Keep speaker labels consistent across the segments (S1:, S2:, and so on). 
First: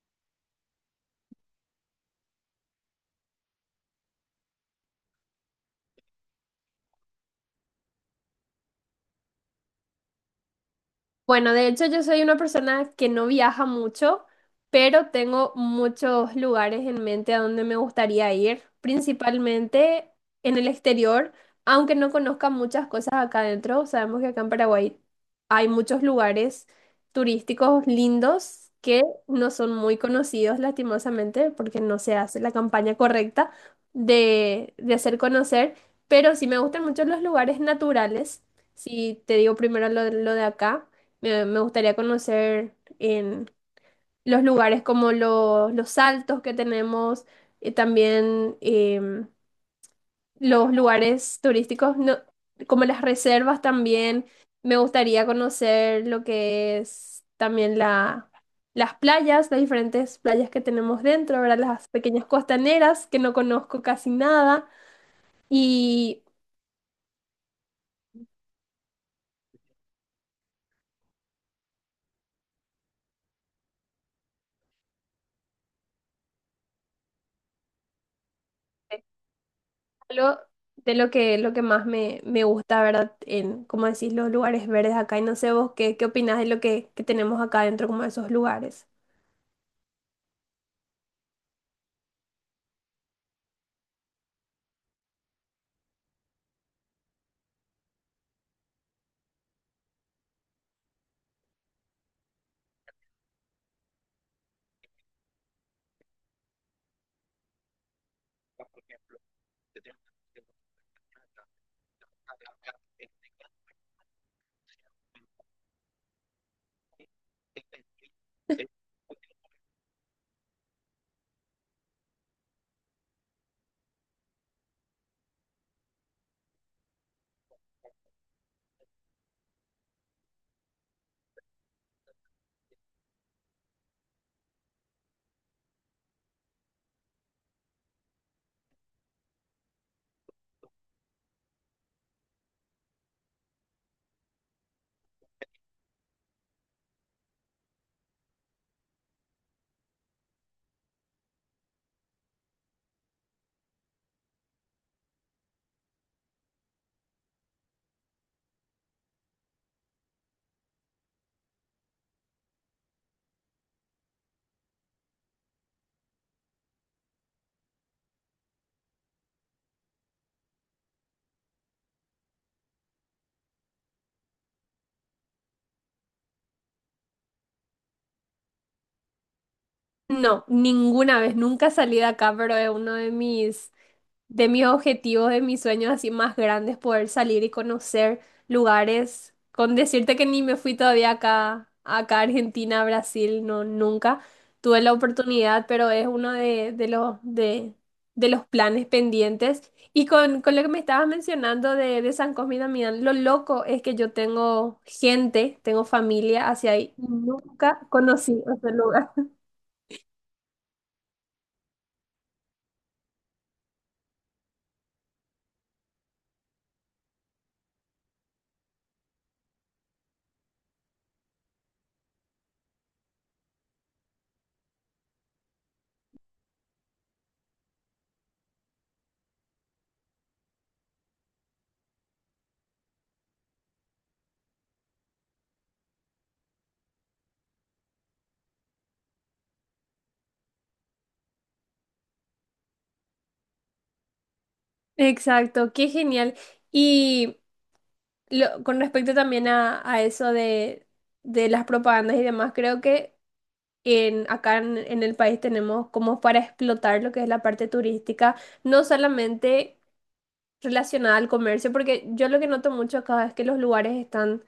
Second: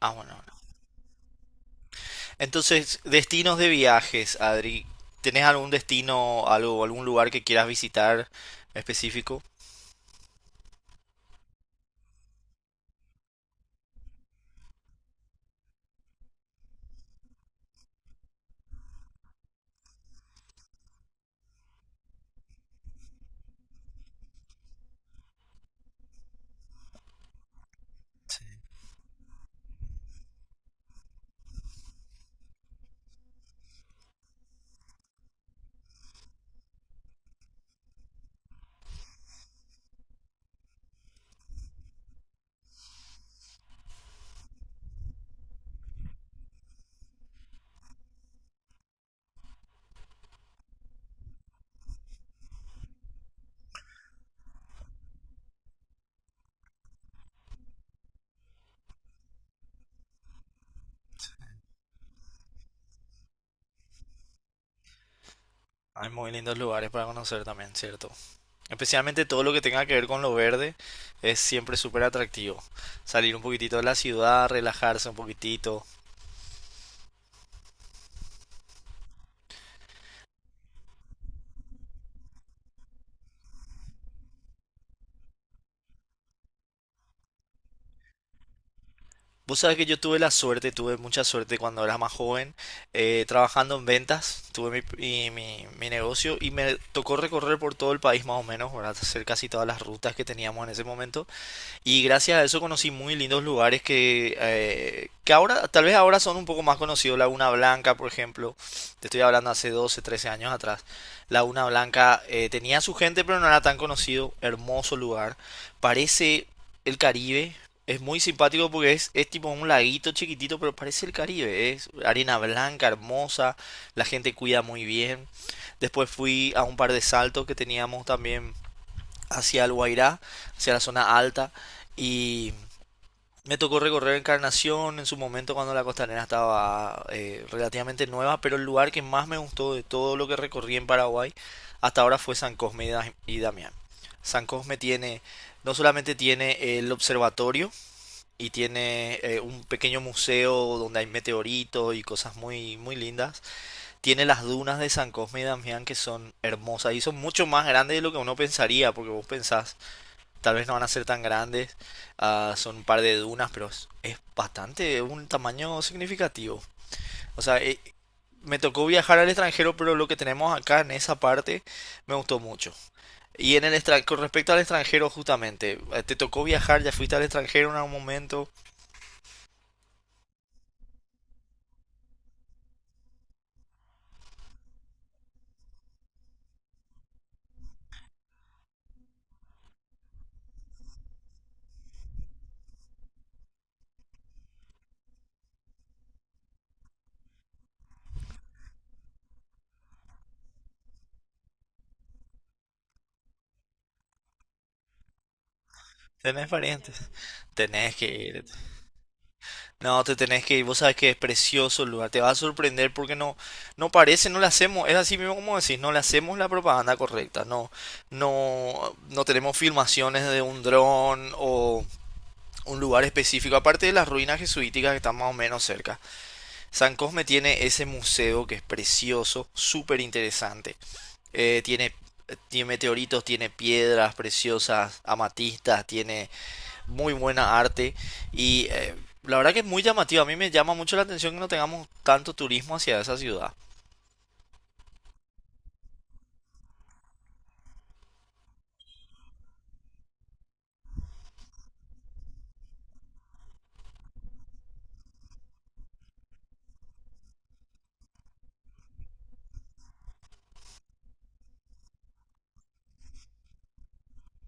S1: Ah, bueno. Bueno. Entonces, destinos de viajes, Adri. ¿Tenés algún destino, algo, algún lugar que quieras visitar específico?
S2: Bueno, de hecho yo soy una persona que no viaja mucho, pero tengo muchos lugares en mente a donde me gustaría ir, principalmente en el exterior, aunque no conozca muchas cosas acá adentro. Sabemos que acá en Paraguay hay muchos lugares turísticos lindos que no son muy conocidos, lastimosamente, porque no se hace la campaña correcta de hacer conocer, pero sí me gustan mucho los lugares naturales. Si te digo primero lo de acá. Me gustaría conocer en los lugares como los saltos que tenemos, y también los lugares turísticos, como las reservas también. Me gustaría conocer lo que es también las playas, las diferentes playas que tenemos dentro, ¿verdad? Las pequeñas costaneras que no conozco casi nada.
S1: Hay
S2: Y
S1: muy lindos lugares para conocer también, ¿cierto? Especialmente todo lo que tenga que ver con lo verde es siempre súper atractivo. Salir un poquitito de la ciudad, relajarse un poquitito.
S2: lo, de lo que más me gusta, ¿verdad? En, como decís, los lugares verdes acá. Y no sé vos qué, qué opinás de lo que tenemos acá dentro, como de esos lugares.
S1: Vos sabés que yo tuve la suerte, tuve mucha suerte cuando era más joven, trabajando en ventas, tuve mi negocio y me tocó recorrer por todo el país más o menos, ¿verdad? Hacer casi todas las rutas que teníamos en ese momento. Y gracias a eso conocí muy lindos lugares que ahora, tal vez ahora son un poco más conocidos. Laguna Blanca, por ejemplo, te estoy hablando hace 12 13 años atrás. Laguna Blanca tenía su gente, pero no era tan conocido. Hermoso lugar. Parece el Caribe. Es muy simpático porque es tipo un laguito chiquitito, pero parece el Caribe. Es arena blanca, hermosa. La gente cuida muy bien. Después fui a un par de saltos que teníamos también hacia el Guairá, hacia la zona alta. Y me tocó recorrer Encarnación en su momento cuando la costanera estaba relativamente nueva, pero el lugar que más me gustó de todo lo que recorrí en Paraguay hasta ahora fue San Cosme y Damián. San Cosme tiene, no solamente tiene el observatorio y tiene un pequeño museo donde hay meteoritos y cosas muy, muy lindas, tiene las dunas de San Cosme y Damián que son hermosas y son mucho más grandes de lo que uno pensaría, porque vos pensás tal vez no van a ser tan grandes, ah, son un par de dunas, pero es bastante, un tamaño significativo. O sea, me tocó viajar al extranjero, pero lo que tenemos acá en esa parte me gustó mucho. Y con respecto al extranjero, justamente, te tocó viajar, ya fuiste al extranjero en algún momento,
S2: No, ninguna vez, nunca salí de acá, pero es uno de mis objetivos, de mis sueños así más grandes, poder salir y conocer lugares, con decirte que ni me fui todavía acá, acá a Argentina, a Brasil, no, nunca tuve la oportunidad, pero es uno de los planes pendientes. Y con lo que me estabas mencionando de San Cosme y Damián, lo loco es que yo tengo gente, tengo
S1: tenés
S2: familia hacia ahí,
S1: parientes,
S2: nunca
S1: tenés que
S2: conocí
S1: ir.
S2: ese lugar.
S1: No, te tenés que ir, vos sabés que es precioso el lugar, te va a sorprender porque no, no parece, no le hacemos, es así mismo como decís, no le hacemos la propaganda correcta, no, no, no tenemos filmaciones de un dron o un lugar específico, aparte de las ruinas jesuíticas que están más o menos cerca. San Cosme tiene ese museo que es precioso, súper interesante. Eh, tiene, tiene meteoritos, tiene piedras preciosas, amatistas, tiene muy buena arte y la verdad que es muy llamativo. A mí me llama mucho la atención que no tengamos tanto turismo hacia esa ciudad.
S2: Exacto, qué genial. Y con respecto también a eso de las propagandas y demás, creo que en, acá en el país tenemos como para explotar lo que es la parte turística, no solamente relacionada al comercio, porque yo lo que noto mucho acá es que los lugares están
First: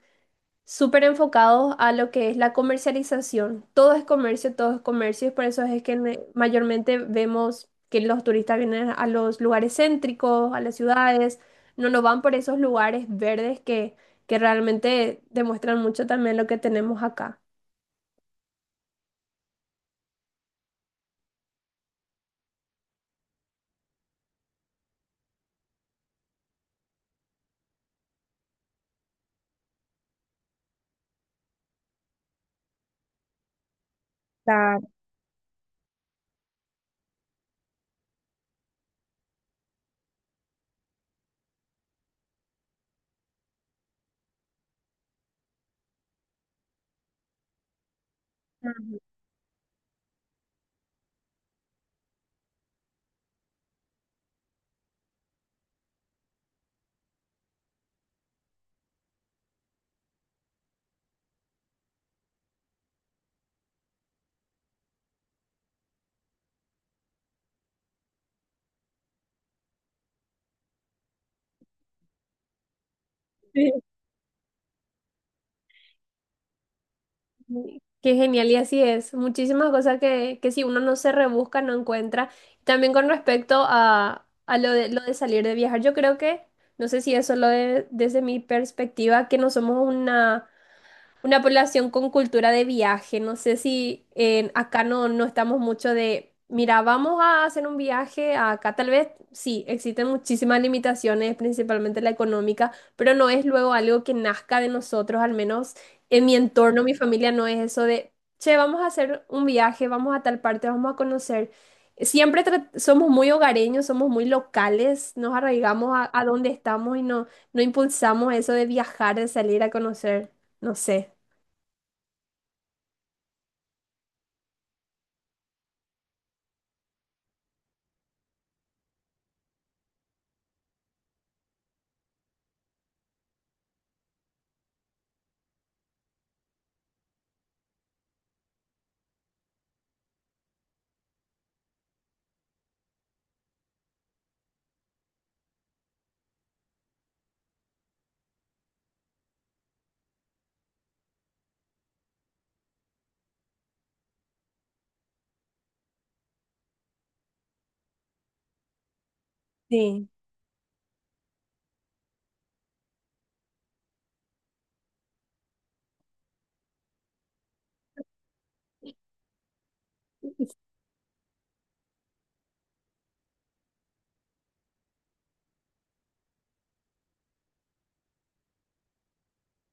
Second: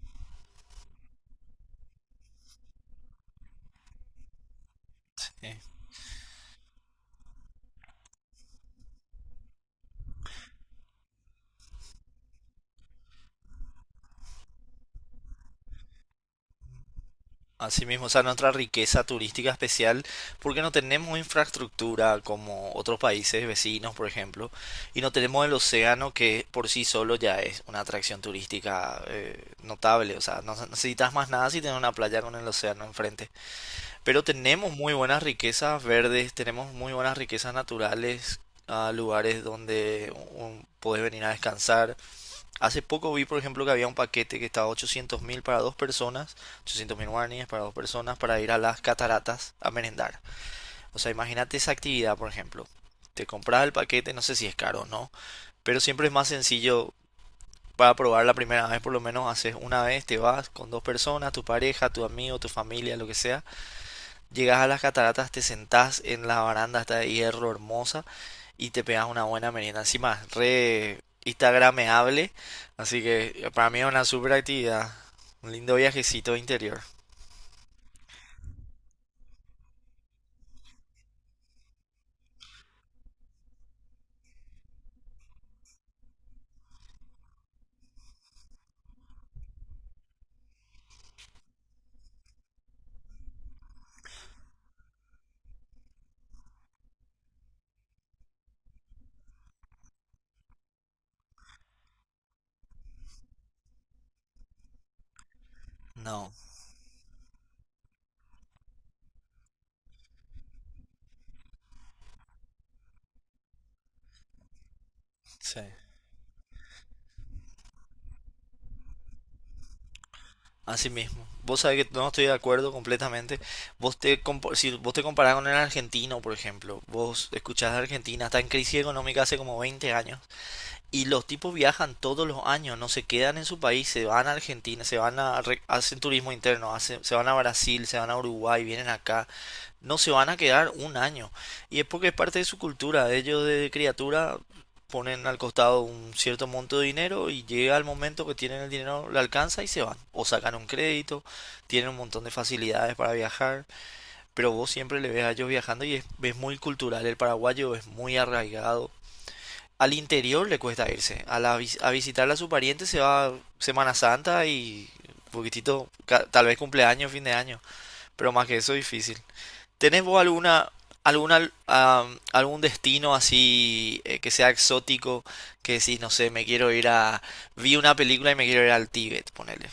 S2: súper enfocados a lo que es la comercialización. Todo es comercio, y por
S1: Sí.
S2: eso es que mayormente vemos que los turistas vienen a los lugares céntricos, a las ciudades, no nos van por esos lugares verdes que realmente demuestran mucho también lo que tenemos acá.
S1: Así mismo, o sea, nuestra riqueza turística especial, porque no tenemos infraestructura como otros países vecinos, por ejemplo, y no tenemos el océano que por sí solo ya es una atracción turística notable. O sea, no necesitas más nada si tienes una playa con el océano enfrente. Pero tenemos
S2: Claro.
S1: muy buenas riquezas verdes, tenemos muy buenas riquezas naturales, a lugares donde podés venir a descansar. Hace poco vi, por ejemplo, que había un paquete que estaba 800 mil para dos personas, 800 mil guaraníes para dos personas para ir a las cataratas a merendar. O sea, imagínate esa actividad, por ejemplo. Te compras el paquete, no sé si es caro o no, pero siempre es más sencillo para probar la primera vez, por lo menos haces una vez, te vas con dos personas, tu pareja, tu amigo, tu familia, lo que sea. Llegas a las cataratas, te sentás en la baranda esta de hierro hermosa y te pegas una buena merienda. Encima, re instagrameable, así que para mí
S2: Ujú.
S1: es una super actividad. Un lindo viajecito interior.
S2: Sí, qué genial, y así es. Muchísimas cosas que si uno no se rebusca, no encuentra. También con respecto a lo de salir de viajar, yo creo que, no sé si eso lo de, desde mi perspectiva, que no somos una población con cultura de viaje. No sé si acá no, no estamos mucho de, mira, vamos a hacer un viaje a acá. Tal vez sí, existen muchísimas limitaciones, principalmente la económica, pero no es luego algo que nazca de nosotros, al menos en
S1: No,
S2: mi entorno, mi familia no es eso de, che, vamos a hacer un viaje, vamos a tal parte, vamos a conocer. Siempre somos muy hogareños, somos muy locales, nos
S1: sí.
S2: arraigamos a donde estamos y no, no impulsamos eso de viajar, de salir a conocer. No
S1: Así
S2: sé.
S1: mismo. Vos sabés que no estoy de acuerdo completamente. Si vos te comparás con el argentino, por ejemplo, vos escuchás de Argentina, está en crisis económica hace como 20 años. Y los tipos viajan todos los años, no se quedan en su país, se van a Argentina, se van a, re- hacen turismo interno, se van a Brasil, se van a Uruguay, vienen acá, no se van a quedar un año. Y es porque es parte de su cultura, ellos de criatura ponen al costado un cierto monto de dinero y llega el momento que tienen el dinero, le alcanza y se van. O sacan un crédito, tienen un montón de facilidades para viajar, pero vos siempre le ves a ellos viajando y es muy cultural. El paraguayo es muy arraigado al
S2: Sí.
S1: interior, le cuesta irse. A visitar a su pariente se va Semana Santa y un poquitito, tal vez cumpleaños, fin de año. Pero más que eso, difícil. ¿Tenés vos algún destino así que sea exótico? Que decís, no sé, me quiero ir a... Vi una película y me quiero ir al Tíbet, ponele.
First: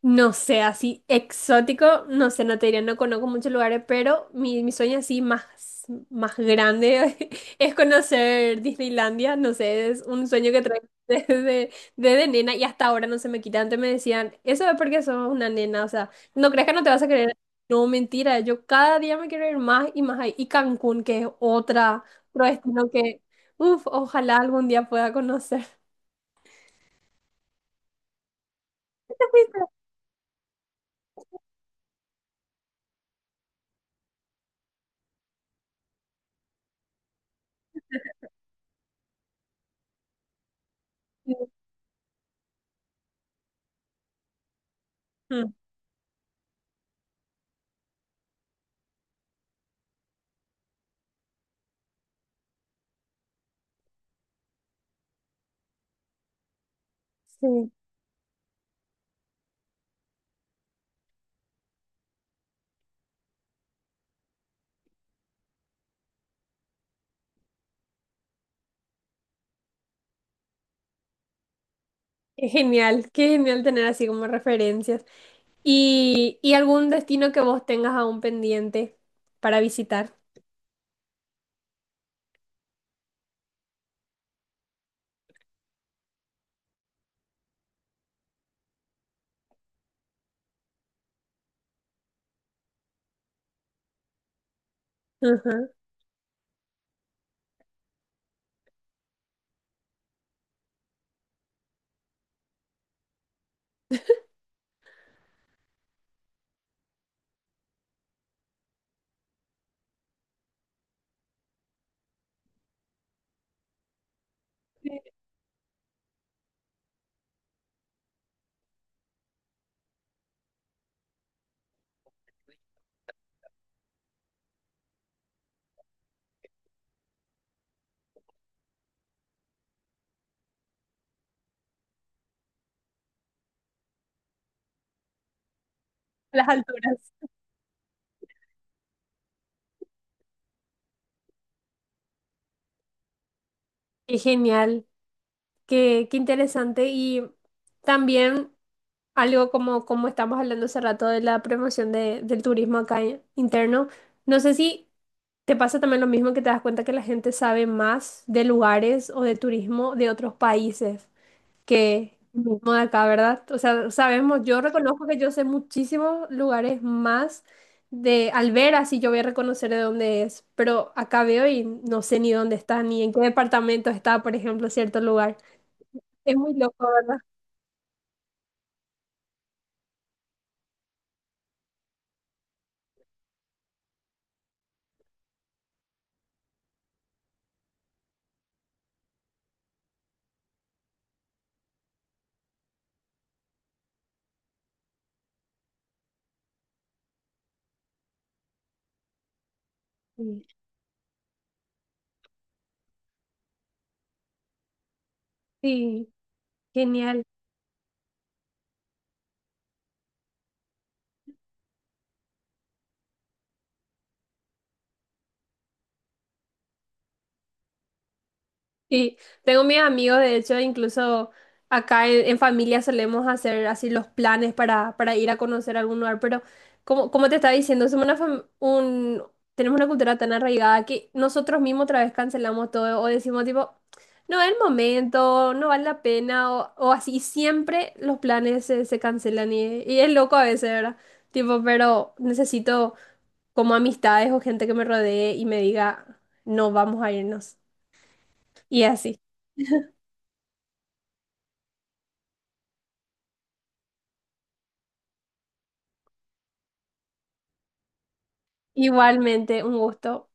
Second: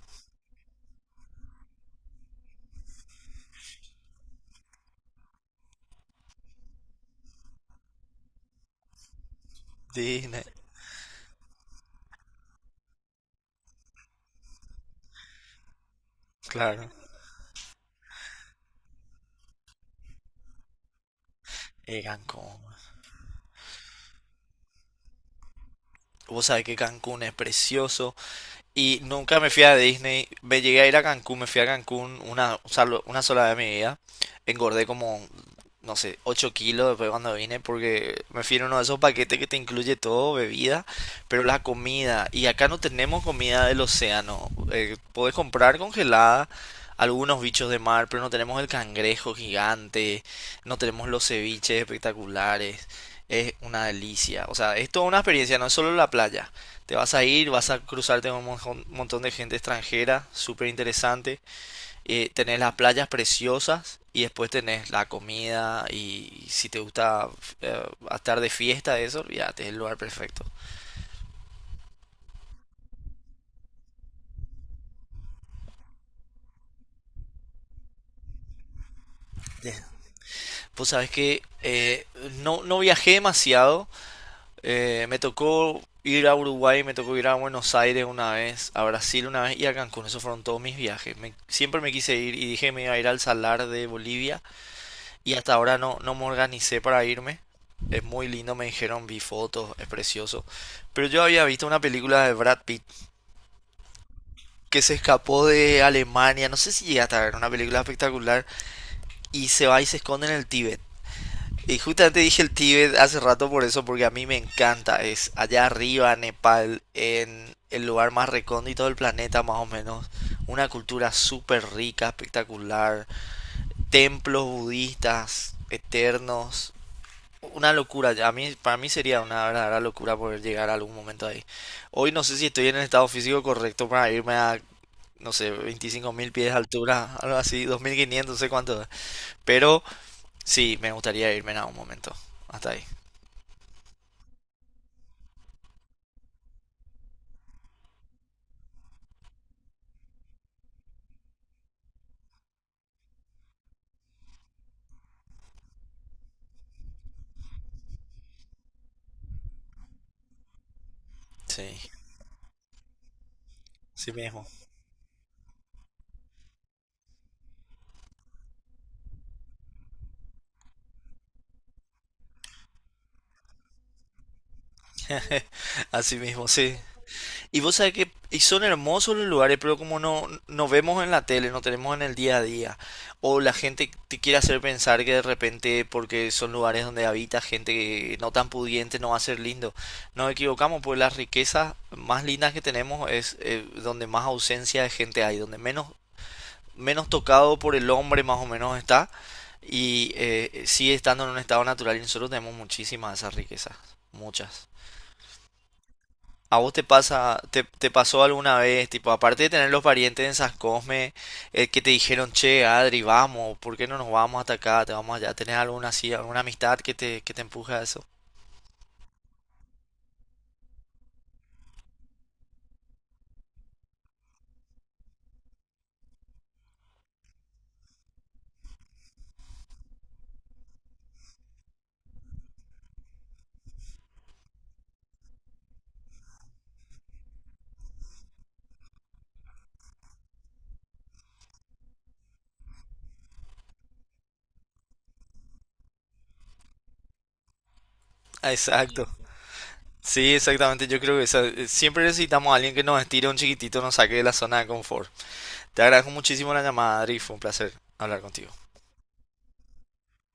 S2: No sé, así exótico, no sé, no te diré, no conozco muchos lugares, pero mi sueño así más, más grande es conocer Disneylandia, no sé, es un
S1: Disney,
S2: sueño que traigo desde, desde nena y hasta ahora no se me quita. Antes me decían, eso es porque sos una nena, o sea, ¿no creas que no
S1: claro.
S2: te vas a querer? No, mentira, yo cada día me quiero ir más y más ahí. Y Cancún, que es otra, otro
S1: Cancún.
S2: destino que, uff, ojalá algún día pueda conocer.
S1: Vos sabés que Cancún es precioso. Y nunca me fui a Disney. Me llegué a ir a Cancún, me fui a Cancún una, o sea, una sola vez en mi vida. Engordé como, no sé, 8 kilos después cuando vine porque me fui en uno de esos paquetes que te incluye todo, bebida, pero la comida. Y acá no tenemos comida del océano. Podés comprar congelada algunos bichos de mar, pero no tenemos el cangrejo gigante, no tenemos los ceviches espectaculares. Es una delicia. O sea, es toda una experiencia, no es solo la playa. Te vas a ir, vas
S2: Sí.
S1: a cruzarte con un montón de gente extranjera, súper interesante. Tenés las playas preciosas y después tenés la comida y si te gusta eh, estar de fiesta, eso, olvídate, es el lugar perfecto.
S2: Qué genial, qué genial tener así como referencias. Y algún destino que vos tengas aún pendiente para visitar?
S1: Pues sabes que no, no viajé demasiado. Me tocó ir a Uruguay, me tocó ir a Buenos Aires una vez, a Brasil una vez y a Cancún. Esos fueron todos mis viajes. Siempre me quise ir y dije me iba a ir al Salar de Bolivia. Y hasta
S2: Ajá.
S1: ahora no, no me organicé para irme. Es muy lindo, me dijeron, vi fotos, es precioso. Pero yo había visto una película de Brad Pitt que se escapó de Alemania, no sé si llegaste a ver, una película espectacular, y se va y se esconde en el Tíbet. Y justamente dije el Tíbet hace rato por eso, porque a mí me
S2: Sí,
S1: encanta, es allá arriba, Nepal, en el lugar más recóndito del planeta más o menos, una cultura súper rica, espectacular, templos budistas eternos, una locura. A mí, para mí sería una verdadera locura poder llegar a algún momento ahí. Hoy no sé si estoy en el estado físico correcto para irme a, no sé, 25.000
S2: las
S1: pies de
S2: alturas.
S1: altura, algo así, 2.500, no sé cuánto. Pero sí, me gustaría irme en algún momento. Hasta ahí.
S2: Qué genial, qué, qué interesante. Y también algo como, como estamos hablando hace rato de la promoción del turismo acá interno. No sé si te pasa también lo mismo que te das cuenta que la gente sabe más de lugares o de turismo de otros países.
S1: Sí,
S2: Que el mismo de acá, ¿verdad? O sea,
S1: así
S2: sabemos,
S1: mismo.
S2: yo reconozco que yo sé muchísimos lugares más de al ver así yo voy a reconocer de dónde es, pero acá veo y no sé ni dónde está, ni en qué departamento está, por ejemplo, cierto lugar.
S1: Así
S2: Es
S1: mismo,
S2: muy
S1: sí.
S2: loco, ¿verdad?
S1: Y vos sabés que y son hermosos los lugares, pero como no, no vemos en la tele, no tenemos en el día a día, o la gente te quiere hacer pensar que de repente, porque son lugares donde habita gente que no tan pudiente, no va a ser lindo. Nos equivocamos, pues las riquezas más lindas que tenemos es donde más ausencia de gente hay, donde menos, menos tocado por el hombre más o menos está, y
S2: Sí.
S1: sigue estando en un estado natural, y nosotros tenemos muchísimas de esas riquezas, muchas.
S2: Sí,
S1: ¿A vos te
S2: genial.
S1: pasa, te pasó alguna vez, tipo, aparte de tener los parientes en San Cosme, que te dijeron, che, Adri, vamos, ¿por qué no nos vamos hasta acá? Te vamos allá, ¿tenés alguna así, alguna amistad que te empuje a eso?
S2: Sí, tengo mis amigos, de hecho, incluso acá en familia solemos hacer así los planes para ir a conocer algún lugar, pero como, como te estaba diciendo, somos una tenemos una cultura tan arraigada que nosotros mismos otra vez cancelamos todo o decimos tipo, no es el momento, no vale la pena o así, y siempre los planes se, se cancelan y es loco a veces, ¿verdad? Tipo, pero necesito como amistades o gente que me rodee y me diga, no, vamos a irnos.
S1: Ah,
S2: Y
S1: exacto.
S2: así.
S1: Sí, exactamente. Yo creo que siempre necesitamos a alguien que nos estire un chiquitito, nos saque de la zona de confort. Te agradezco muchísimo la llamada, Adri, fue un placer hablar contigo.
S2: Igualmente, un gusto.